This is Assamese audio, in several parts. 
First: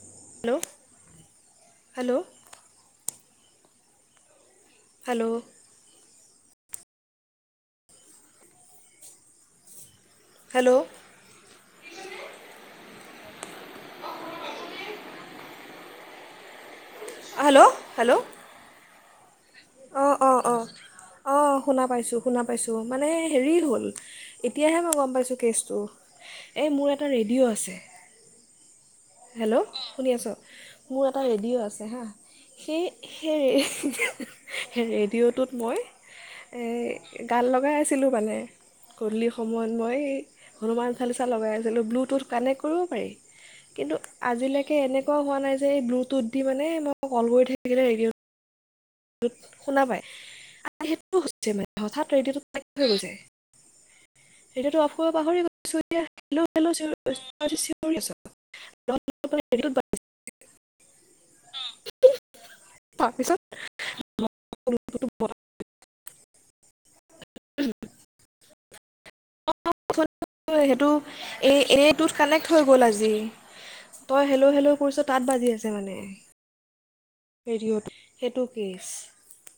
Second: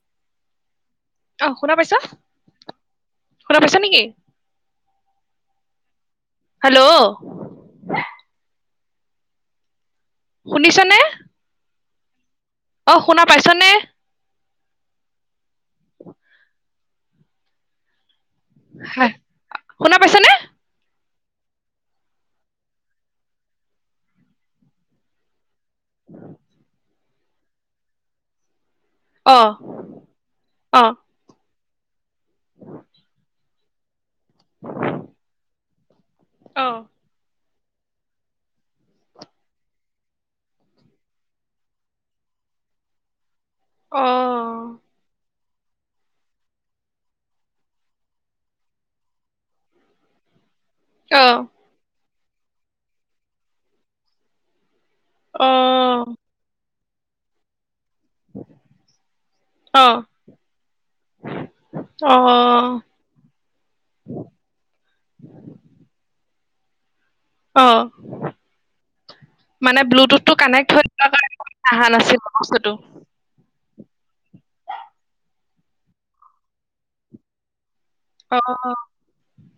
হেল্ল'। অঁ শুনা পাইছা? হেল্ল' কিবা কৈছা নেকি? হেল্ল' হেল্ল' হেল্ল' শুনিছানে? অ শুনা পাইছানে? অ' হেল্ল'। হেল্ল'। হয়। অহ। অহ। অহ। অঁ শুনা পাইছোঁ শুনা পাইছোঁ মানে হেৰি হ'ল এতিয়াহে মই গম পাইছোঁ কেছ টো। এই মোৰ এটা এটা ৰেডিঅ' আছে। অ হেল্ল' শুনি আছ? অ মোৰ এটা ৰেডিঅ' আছে। হা। সেই -সেইৰে ৰেডিঅ'টোত মই এ অ গান লগ লগাই আছিলোঁ মানে গধূলি সময়ত মই এই হনুমান চালিচা লগাই আছিলোঁ। ব্লুটুথ কানেক্ট কৰিব পাৰি। কিন্তু অ আজিলৈকে এনেকুৱাও হোৱা নাই যে ব্লুটুথ দি মানে মই কল কৰি থাকিলে হেৰি ত শুনা পায় ত অ সেই হৈছে মানে হঠাৎ! [unintelligible] ৰেডিঅ'টো অফ পাহৰি অ গৈছো এতিয়া লে অ ব [inaudible] অ [unintelligible] পিছত [inaudible] অ'। মানে ব্লুটুথটো কানেক্ট সেইটো দাৰ কাৰ এই অহা এইটোত নাছিলো কানেক্ট হৈ বস্তুটো? গ'ল আজি তই হেললে' হেল কৰিছ তাত বাজি আছে মানে হেৰিত অ সেইটো কিচ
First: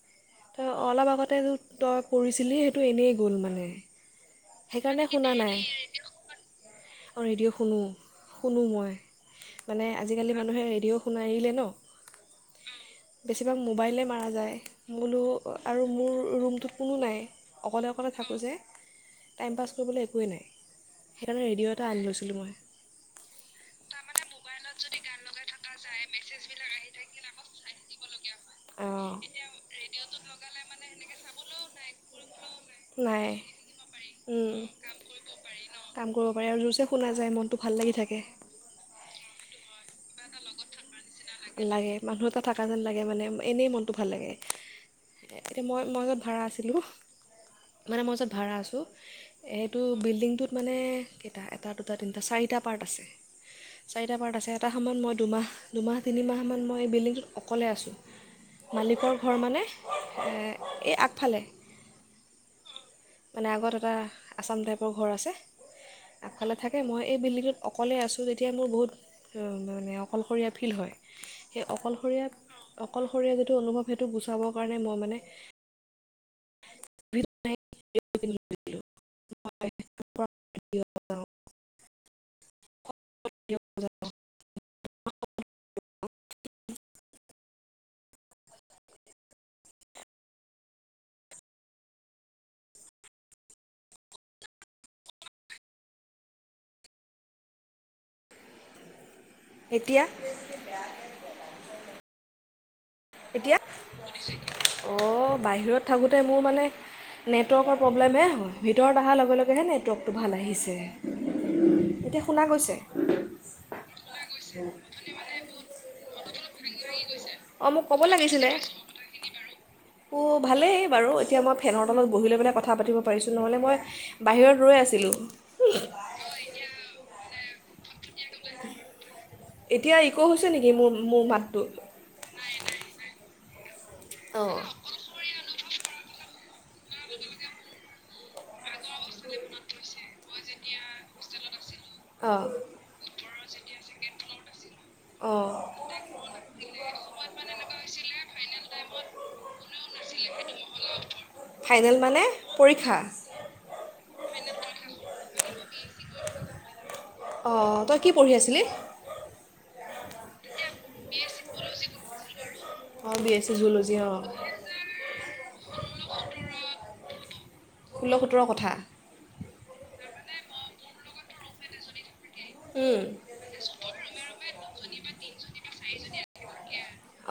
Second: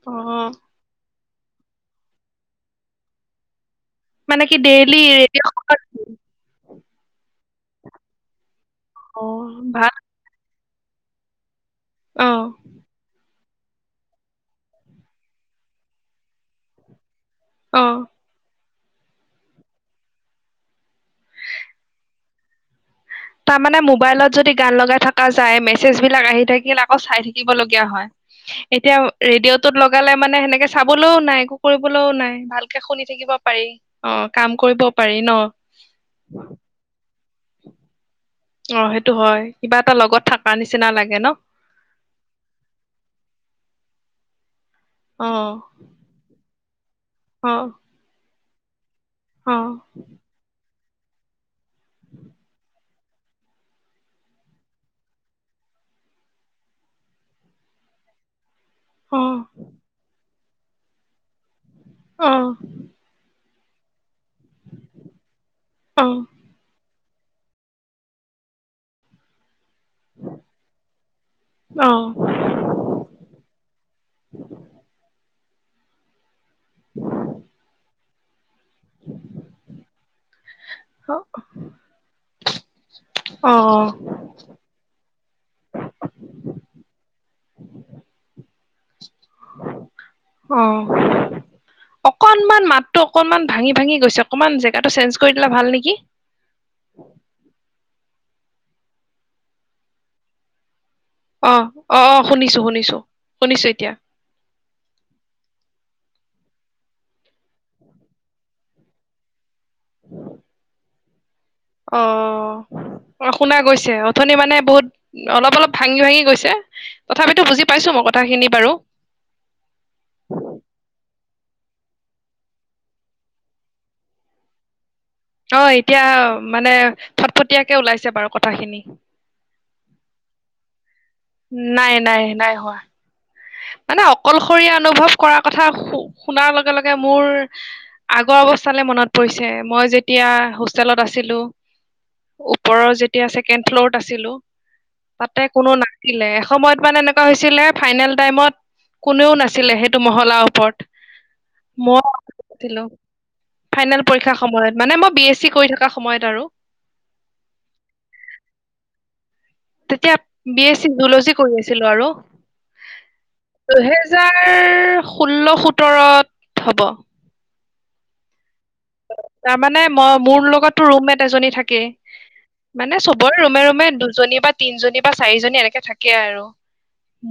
অ ত অলপ আগতে ততে তই কৰিছিলি সেইটো এনেই গ'ল মানে মানে কি ডেইলি সেইকাৰণে শুনা নাই অঁ ৰেডিঅ' শুনো। কুনো মই অ মানে আজিকালি মানুহে ভিডিঅ শুনা এইিলে ন! আহ। বেছিভাগ মোবাইলেই মাৰা যায় মোলৈ আৰু মোৰ ৰুমটোত কোনো নাই। অ অকলে অকলে থাকো যে! টাইম পাছ কৰিবলৈ একোৱেই নাই সেইকাৰণে ৰেডিঅ' এটা আনি লৈছিলোঁ মই তাৰ মানে মোবাইলত যদি গান লগাই থকা চাই মেছেজ বিলাক আহি থাকিল আকৌ চাই থাকিব লগীয়া হয়। এতিয়া ৰেডিঅ'টোত অঁ লগালে মানে সেনেকে চাবলৈও নাই একো কৰিবলৈও নাই ভাল শুনি নাই থাকিব পাৰি অ', উম, কাম কৰিব পাৰি ন! কাম কৰিব পাৰে আৰু জোৰছে শুনা যায় মনটো ভাল লাগি থাকে অ সেইটো হয় কিবা এটা লগত থাক নিচিনা লাগে। ন লাগে মানুহ এটা থাকা যেন লাগে মানে এনেই মনতটো ভাল লাগে। অ এতিয়া মই মই মাজত ভাড়া আছিল অ হেল্ল' মানে মৌচম ভাড়া আছোঁ অ এইটো বিল্ডিংটোত মানে কেইটা এটা দুটা তিনিটা চাৰিটা পাৰ্ট আছে। চাৰিটা পাৰত আছে এটা সময়ত মই দুমাহ দুমাহ তিনি মাহমান মই বিল্ডিংটোত অকলে আছো। মালিকৰ অ ঘৰ মানে? এ। এই আগফালে। অহ। মানে আগত এটা। আছাম টাইপৰ ঘৰ আছে, অ আগফালে থাকে মই। এই বিল্ডিংটোত অকলে আছো, তেতিয়া মোৰ বহুত। মানে, অকলশৰীয়া ফিল হয়। সেই অকলশৰীয়া, অকলশৰীয়া যিটো অনুভৱ সেইটো গুচাবৰ কাৰণে ম মানে। অ। অ অকনমান মাতটো, অকনমান ভাঙি-ভাঙি গৈছে অকমান জেগাটো চেঞ্জ কৰি দিলে ভাল নেকি? এতিয়া? অ, অ, অ, অ শুনিছো-শুনিছো। এতিয়া? অহ বাহিৰত। থাকোতে মোৰ মানে নেটৱৰ্কৰ প্ৰব্লেমে হয়, ভিতৰত অহাৰ লগে লগে। এতিয়াহে নেটৱৰ্কটো ভাল আহিছে। অ, অ, এতিয়া শুনা গৈছে অ শুনা গৈছে, অথনি মানে বহুত অলপ-অলপ ভাঙি -ভাঙি গৈছে তথাপিতো বুজি পাইছো মই কথ লিছিলে, অ ভালেই বাৰু। আৰু এতিয়া মই ফেনৰ তলত বহি লৈ পেলাই কথা পাতিব পাৰিছো, নহ'লে মই বাহিৰত ৰৈ আছিলো। অ', এতিয়া মানে ফট ফটীয়াকে ওলাইছে বাৰু কথাখিনি এতিয়া ইক' হৈছে নেকি মোৰ মোৰ মাতটো নাই, নাই, নাই হোৱা মানে অঁ অকলশৰীয়া অনুভৱ কৰাৰ কথা শু শুনাৰ লগে-লগে মোৰ আগৰ অৱস্থালৈ মনত পৰিছে, মই যেতিয়া হোষ্টেলত আছিলো। অঁ ওপৰৰ যেত তেতিয়া ছেকেণ্ড ফ্ল'ৰত আছিলো। তাতে অঁ কোনো না দিলে এসময়ত মানে এনে হৈছিলে ফাইনেল টাইমত, কোনেও নাছিলে সেইটো মহলাৰ ওপৰত ফাইনেল ম মানে আছিলো পৰীক্ষা ফাইনেল পৰীক্ষাৰ সময়ত মানে মই বি এছ কৰি থকা সময়ত আৰু। অ', তই কি পঢ়ি আছিলি? তেতিয়া বি এছ চি জুলজি কৰি আছিলো আৰু অঁ বি এছ চি জুল'জি অঁ দুহেজাৰ ষোল্ল সোতৰত হ'ব। ষোল সোতৰৰ কথা। তাৰমানানে মই মোৰ লগতো ৰুমমেট এজনী থাকেই মানে অঁ চবৰে ৰুমে ৰুমে দুজনী বা তিনজনী চাৰিজনী এনেকে থাকে আৰু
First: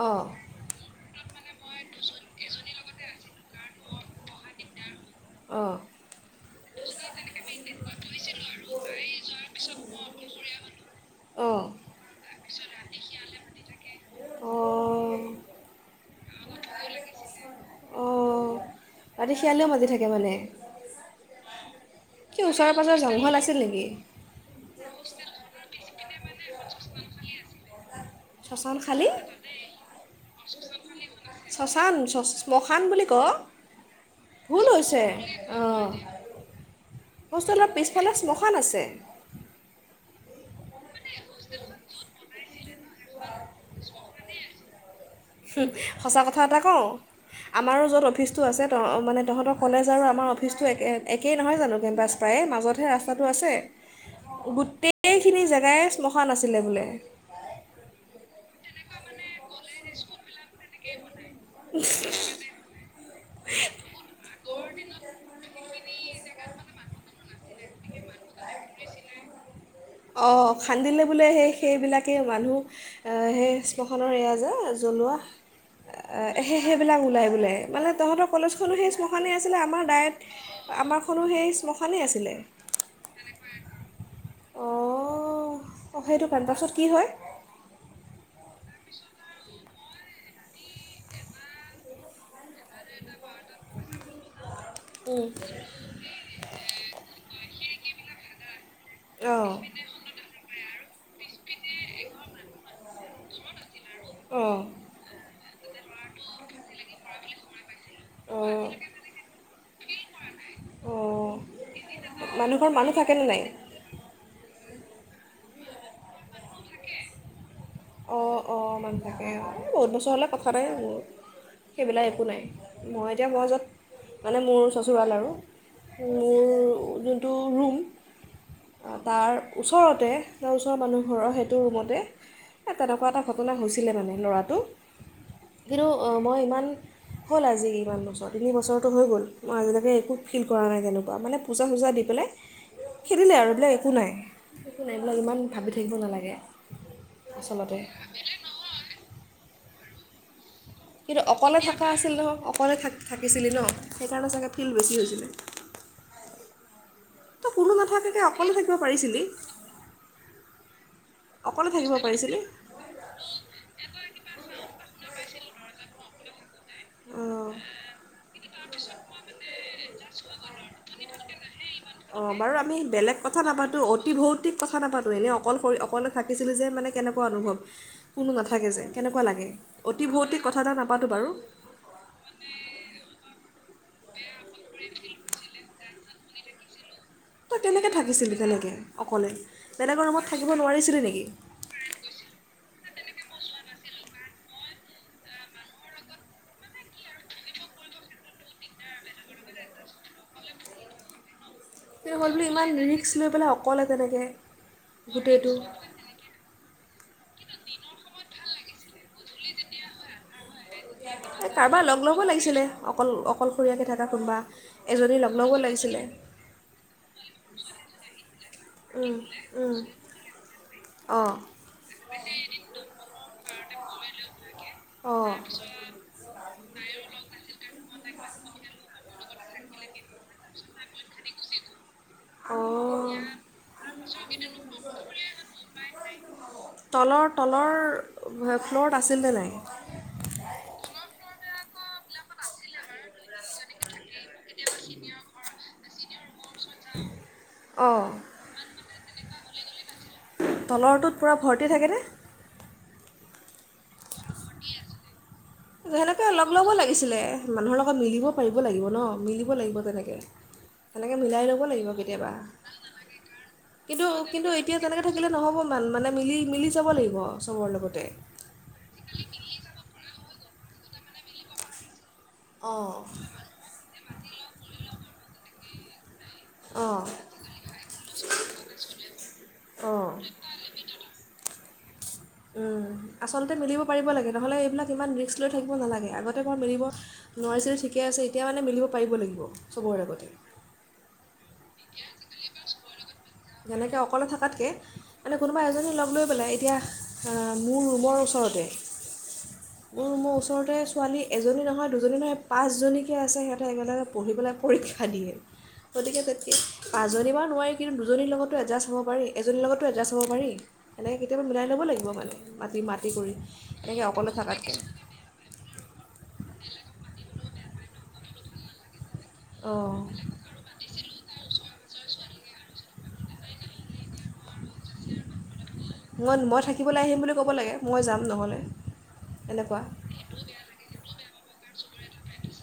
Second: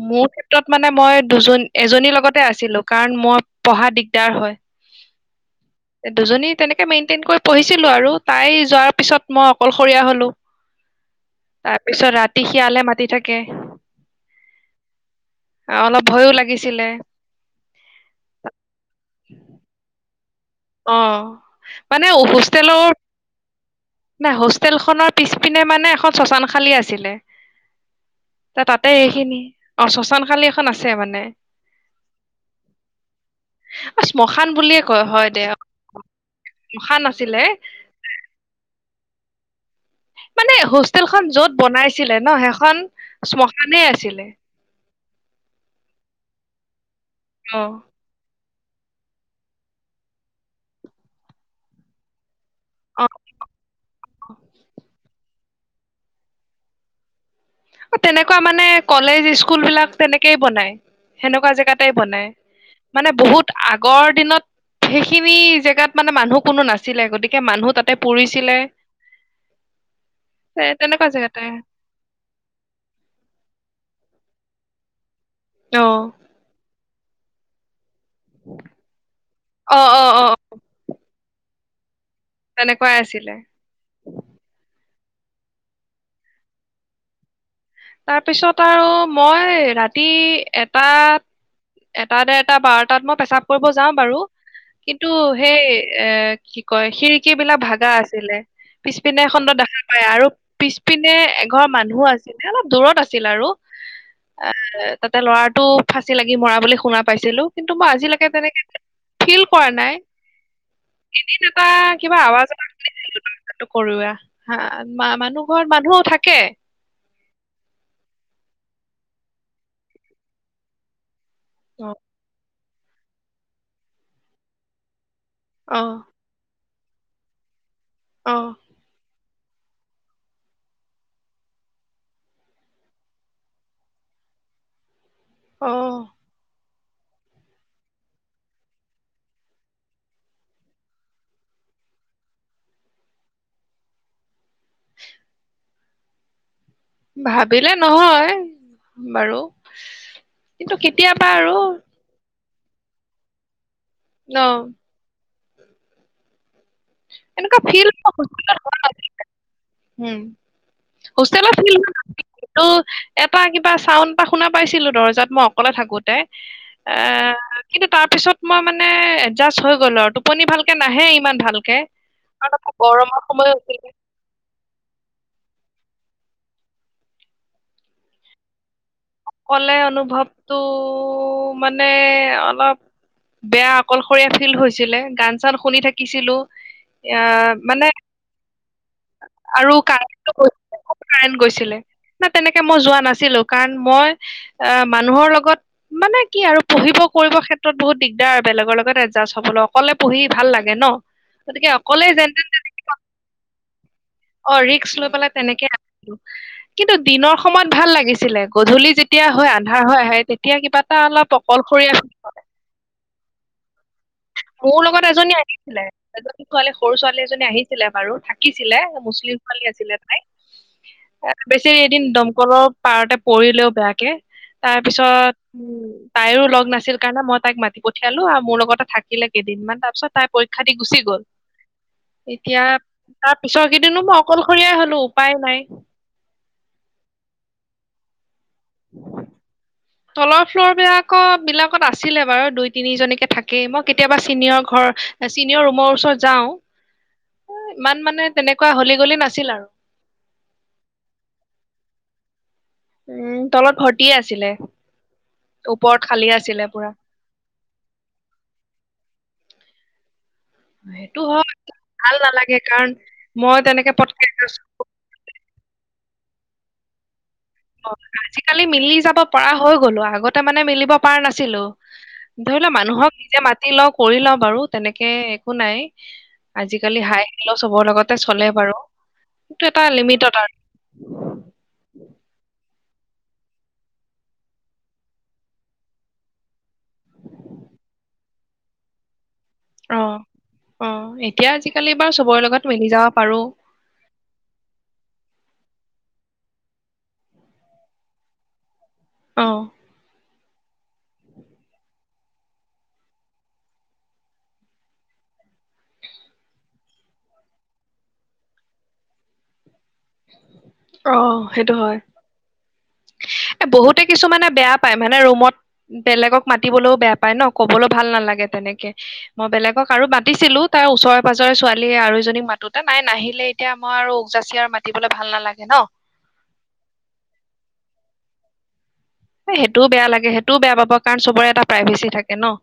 অঁ মোৰ ক্ষেত্ৰত মানে মই দুজন এজনীৰ লগতে আছিলো কাৰণ মই পঢ়া দিগদাৰ হয়। অ, '। দুজনী তেনেকে মেইনটেইন কৰি পঢ়িছিলো আৰু তাই যোৱাৰ পিছত মই অকলশৰীয়া হলো অঁ তাৰপিছত ৰাতি তি শিয়ালে মাতি থাকে অ', অঁ অলপ ভয়ো লাগিছিলে অ', ততি শিয়ালেও মাতি থাকে মানে। অ', মানে কি ওচৰে হোষ্টেলৰ পাঁজৰে জংঘল আছিল নেকি নাই হোষ্টেল খনৰ পিছপিনে মানে এখন শ্মশান খালী আছিলে ত শ্মশান তাতে খালী সেইখিনি অ শশান খালী এখন আছে মানে শ্মশান বুলি ক অ শ্মশান ভুল বুলিয়ে হৈছে কয় হয় দে অ শ্মশান আছিলে হোষ্টেলৰ পিছফালে শ্মশান আছে। মানে তেল খন য'ত বনাইছিলে ন সেই খন শ্মশানে আছিলে। সঁচা কথা এটা কওঁ। অ আমাৰো য'ত অফিচ তো আছে তো তহতৰ কলেজ আৰু আমাৰ অফিচ টোৰ একে একে নহয় জানো কেম্পাচ প্ৰায় মাজ লগতহে ৰাস্তাটো আছে গোটেই সেইখিনি জেগাই শ্মশান আাছিলে বোলে। তেনেকুৱা মানে কলেজ স্কুল বিলাক তেনেক বনাই সেনেকুৱা জেগাতে বনাই মানে বহুত আগৰ দিনত সেইখিনি জেগাত মানে মানুহ কোনো নাছিলে গতিকে মানুহ তাতে পুৰিছিলে। অ, ' এ খান্দিলে তেনেকুৱা বোলে জেগাতে সেই সেইবিলাকেই মানুহ সেই শ্মশানৰ এয়া যে জ্বলোৱা অ অহ [unintelligible] বিলাক ওলাই বোলে মানে তহঁতৰ কলেজখনো সেই শ্মশানহে আছিলে অ আমাৰ অ ডায়েট অ আমাৰ সেখনো সেই শ্মশানে আছে। তেনেকুৱাই আছিলে। অঁহ সেইটো কেন্পাছত কি হয়? তাত তাৰপিছত আৰু মই ৰাতি ৰাতি এটাত এটা ডেট টা বাৰ তাত মই পেচাব কৰিব যাওঁ বাৰু কিন্তু সেই এ কি কয় খিৰিকী বিলাক ভাগ কিবা আছিলে। পিছপিনে খণ্ড অঁ দেখা পায় আৰু। পিছপিনে এঘৰ মানুহ আছিল। অলপ দূৰত আছিল আৰু। অঁ এ তাতে ল'ৰা টো ফাঁচি লাগি মৰা বুলি শুনা পাইছিলো কিন্তু। মই আজিলৈকে তেনেকে অঁ ফিল কৰা নাই। অঁ এদিন এটা কিবা আৱাজ মানুহ এটা ঘৰত মানুহ থাকেনে নাই শুনিছিলো টো কৰোৱা। হা মানুহ ঘৰত মানুহ থাকে। অ-অ ইমান থাকে বহুত বছৰ হ'লে কথা নাই আৰু। অ সেইবিলাক একো নাই। মই এতিয়া মই যত মানে মোৰ চচুৰৰাল আৰু। অহ মোৰ যোনটো ৰুম তাৰ ওচৰতে বা ওচৰৰ মানুহ ঘৰৰ সেইটো ৰুমতে। এই তেনেকুৱা এটা ঘটনা হৈছিলে মানে ল'ৰাটো। কিন্তু অ মই ইমান হ'ল আজি ইমান বছৰ তিনি বছৰৰতো হৈ গ'ল। মই আজিলৈকে একো ফিল কৰা নাই তেনেকুৱা মানে পূজা-চূজা দি পেলাই খেলিলে আৰু এইবিলাক একো নাই একো নাই এইবিলাক ইমান ভাবি থাকিব নালাগে। ভাবিলে আচলতে নহয় বাৰু [inaudible] কিন্তু কেতিয়াবা আৰু অকলে থাকা আছিল নহয়। অকলে থাক থাকিছিলি ন। সেইকাৰণে ন চাগে ফিল বেছি হৈছিলে। তই কোনো ফিল [unintelligible] নাথাকাকৈ অকলে থাকিব পাৰিছিলি হোষ্টেলত অকলে থাকিব পাৰিছিলি এটা কিবা চাউড শুনা পাইছিলো দৰ্জাত মই। অকলে থাকোঁতে। এ অঁ কিন্তু তাৰ পিছত মই মানে। এডজাষ্ট হৈ গ'লো আৰু টোপনি ভালকে নাহে ইমান ভাল। অ বাৰু আমি বেলেগ কথা নাপাতো হৈছিল অতি ভৌতিক কথা নাপাতো এনেই অকল। অকলে থাকিছিলি যে মানে কেনেকুৱা অনুভৱ কোনো নাথাকে যে। কেনেকুৱা লাগে অকলে অতি ভৌতিক অনুভৱটো কথা এটা নাপাতোঁ বাৰু মানে অলপ বেয়া অকলশৰীয়া ফিল হৈছিলে গান চান শুনি থাকি। কিছিলো। এ তই মানে কেনেকৈ থাকিছিলি তেনেকৈ অকলে আৰু বেলেগৰ কাৰেণ্ট ৰুমত থাকিব গৈছিলে নোৱাৰিছিলি নেকি কাৰেণ্ট গৈছিলে না তেনেকে মই যোৱা নাছি। ছিলো কাৰণ মই। এ মানুহৰ লগত মানে কি আৰু পঢ়িব কৰিব ক্ষেত্ৰত বহুত দিগদাৰ বেলেগৰ লগত এডজাষ্ট হবলৈ অকলে পঢ়ি ভাল লাগে নহ। কিন্তু হল বুলি ইমান ৰিক্স লৈ পেলাই অকলে তেনেকে। অ ৰিক্স লৈ পেলাই তেনেকে আৰু। কিন্তু দিনৰ সময়ত ভাল লাগিছিলে গধূলি যেতিয়া হৈ আন্ধাৰ হৈ আহে তেতিয়া কিবা। এটা অলপ এ কাৰোবাৰ অকলশৰীয়া লগ ফিল ল'ব হয়। লাগিছিলে অকল অকলশৰীয়াকে থাকে। মোৰ লগত এজনী আহিছিলে এজনী ছোৱালী সৰু ছোৱালী এজনী আহিছিলে বাৰু থাকিছিলে উম, মুছলিম ছোৱালী উম, আছিলে তাই এ অঁ বেচেৰী এদিন দমকলৰ পাৰতে পৰিলেও। বেয়াকে। তাৰ অঁ পিছত উম তাইো লগ নাছিল কাৰণে মই তাইক মাতি প। পঠিয়ালো আৰু মোৰ লগতে থাক। থাকিলে কেইদিনমান তাৰ পিছত তাই পৰীক্ষা দি গুচি গ'ল। এতিয়া অঁ তাৰ পিছৰ কেইদিনো মই অকলশৰীয়াই হ'লো উপায় নাই। তলৰ তলৰ। ফ্ল'ৰত আছিল নে নাই তলৰ ফ্লৰ বিলাকত বিলাক। আছিলে বাৰু দুই তিনিজনীকে থাকে মই কেতিয়াবা। চিনিয়ৰ ঘৰ চিনিয়ৰ ৰুমৰ। ৰত যাওঁ। অঁ ইমান মানে তেনেকুৱা হ'লি। গলে নাছিলা। তলৰটোত পূৰা ভৰ্তি থাকেনে। উম তলত ভৰ্তিয়ে আছিলে। ওপৰত সেনেকে খালী লগ আছিলে লব পুৰা লাগিছিলে মানুহৰ লগত মিলিব পাৰিব লাগিব ন মিলি। লাগিব তেনেকে। সেনেকে সেইটো মিলাই হয় ল'ব লাগিব ভাল কেতিয়াবা নালাগে কাৰণ মই তেনেকে কিন্তু পটকে কিন্তু এতিয়া তেনেকে থাকিলে নহ'ব মানে। মিলি, মিলি যাব লাগিব। চবৰ অ লগতে আজিকালি মিলি যাব পৰা হৈ গ'লো, আগত মানে মিলিব পাৰা নাছিলো। ধৰি লোৱা অঁ মানুহক নিজে মাতি লওঁ, কৰি লওঁ বাৰু তেনেকে শু নাই অঁ আজিকালি হাই খেল চবৰ লগতে চলে বাৰু কিন্তু এটা অঁ লিমিটত [inaudible] আচলতে মিলিব পাৰিব লাগে, নহ'লে এইবিলাক ইমান ৰিক্সক লৈ থাকিব নালাগে, আগতে বই মিলিব নোৱাৰিছিলোঁ ঠিকে আছে, এতিয়া মানে মিলিব পাৰিব লাগিব। চবৰে অ লগতে অ এতিয়া আজিকালি বাৰ চবৰে লগত [inaudible] যেনেকে অকলে থকাতকে, মানে কোনোবা এজনী লগ লৈ পেলাই, এতিয়া মোৰ ৰুমৰ ওচৰতে। অ ম মচ ওচৰতে ছোৱালী এজনী নহয়, দুজনী নহয়, পাঁচজনীকে আছে সিহঁতে একেলগে পঢ়িবেলৈ পৰীক্ষা দিয়ে, গতিকে তেতি পাঁচজনী বা নোৱাৰি কিন্তু দুজনীৰ লগততো এডজাষ্ট হ'ব পাৰি, এজনীৰ লগততো এডজাষ্ট হ'ব পাৰি। অ এনেকৈ কেতিয়াবা মিলাই সেইটো ল'ব হয়, লাগিব মানে মাতি মাতি কৰি এ বহুতে এনেকৈ অকলে কিছুমানে থকাতকৈ বেয়া পায়, মানে ৰুমত বেলেগক মাতিবলেও বেয়া পায় ন। ক'বলৈ ভাল নালাগে তেনেকে মই বেলেগক অঁ আৰু মাতিছিলো তাৰ ওচৰে-পাজৰে ছোৱালী আৰু এজ মাতোতে নাই নাহিলে, এতিয়া মই আৰু উগ যাচি আৰু মাতিবলে ভাল নালাগে ন মই, মই, থাকিবলৈ আহিম বুলি ক'ব লাগে, মই যাম নহ'লে। সেইটোও এনেকুৱা বেয়া লাগে, সেইটোও বেয়া পাব কাৰণ চবৰে এটা প্ৰাইভেচি থাকে ন।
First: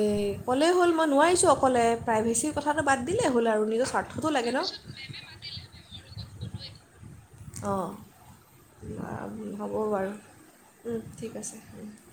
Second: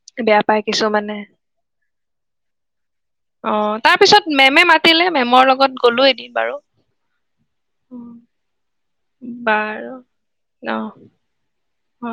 এই বেয়া পায় ক'লেই হ'ল মই কিছুমানে নোৱাৰিছোঁ অকলে প্ৰাইভেচিৰ কথাটো বাদ দিলেই অ হ'ল আৰু নিজৰ তাৰ পিছত স্বাৰ্থটো লাগে মেমে মাতিলে মেমৰ লগত গ'লো এদিন ন। বাৰু অঁ। উম, আ হ'ব বাৰু, অ উম ঠিক আছে। অ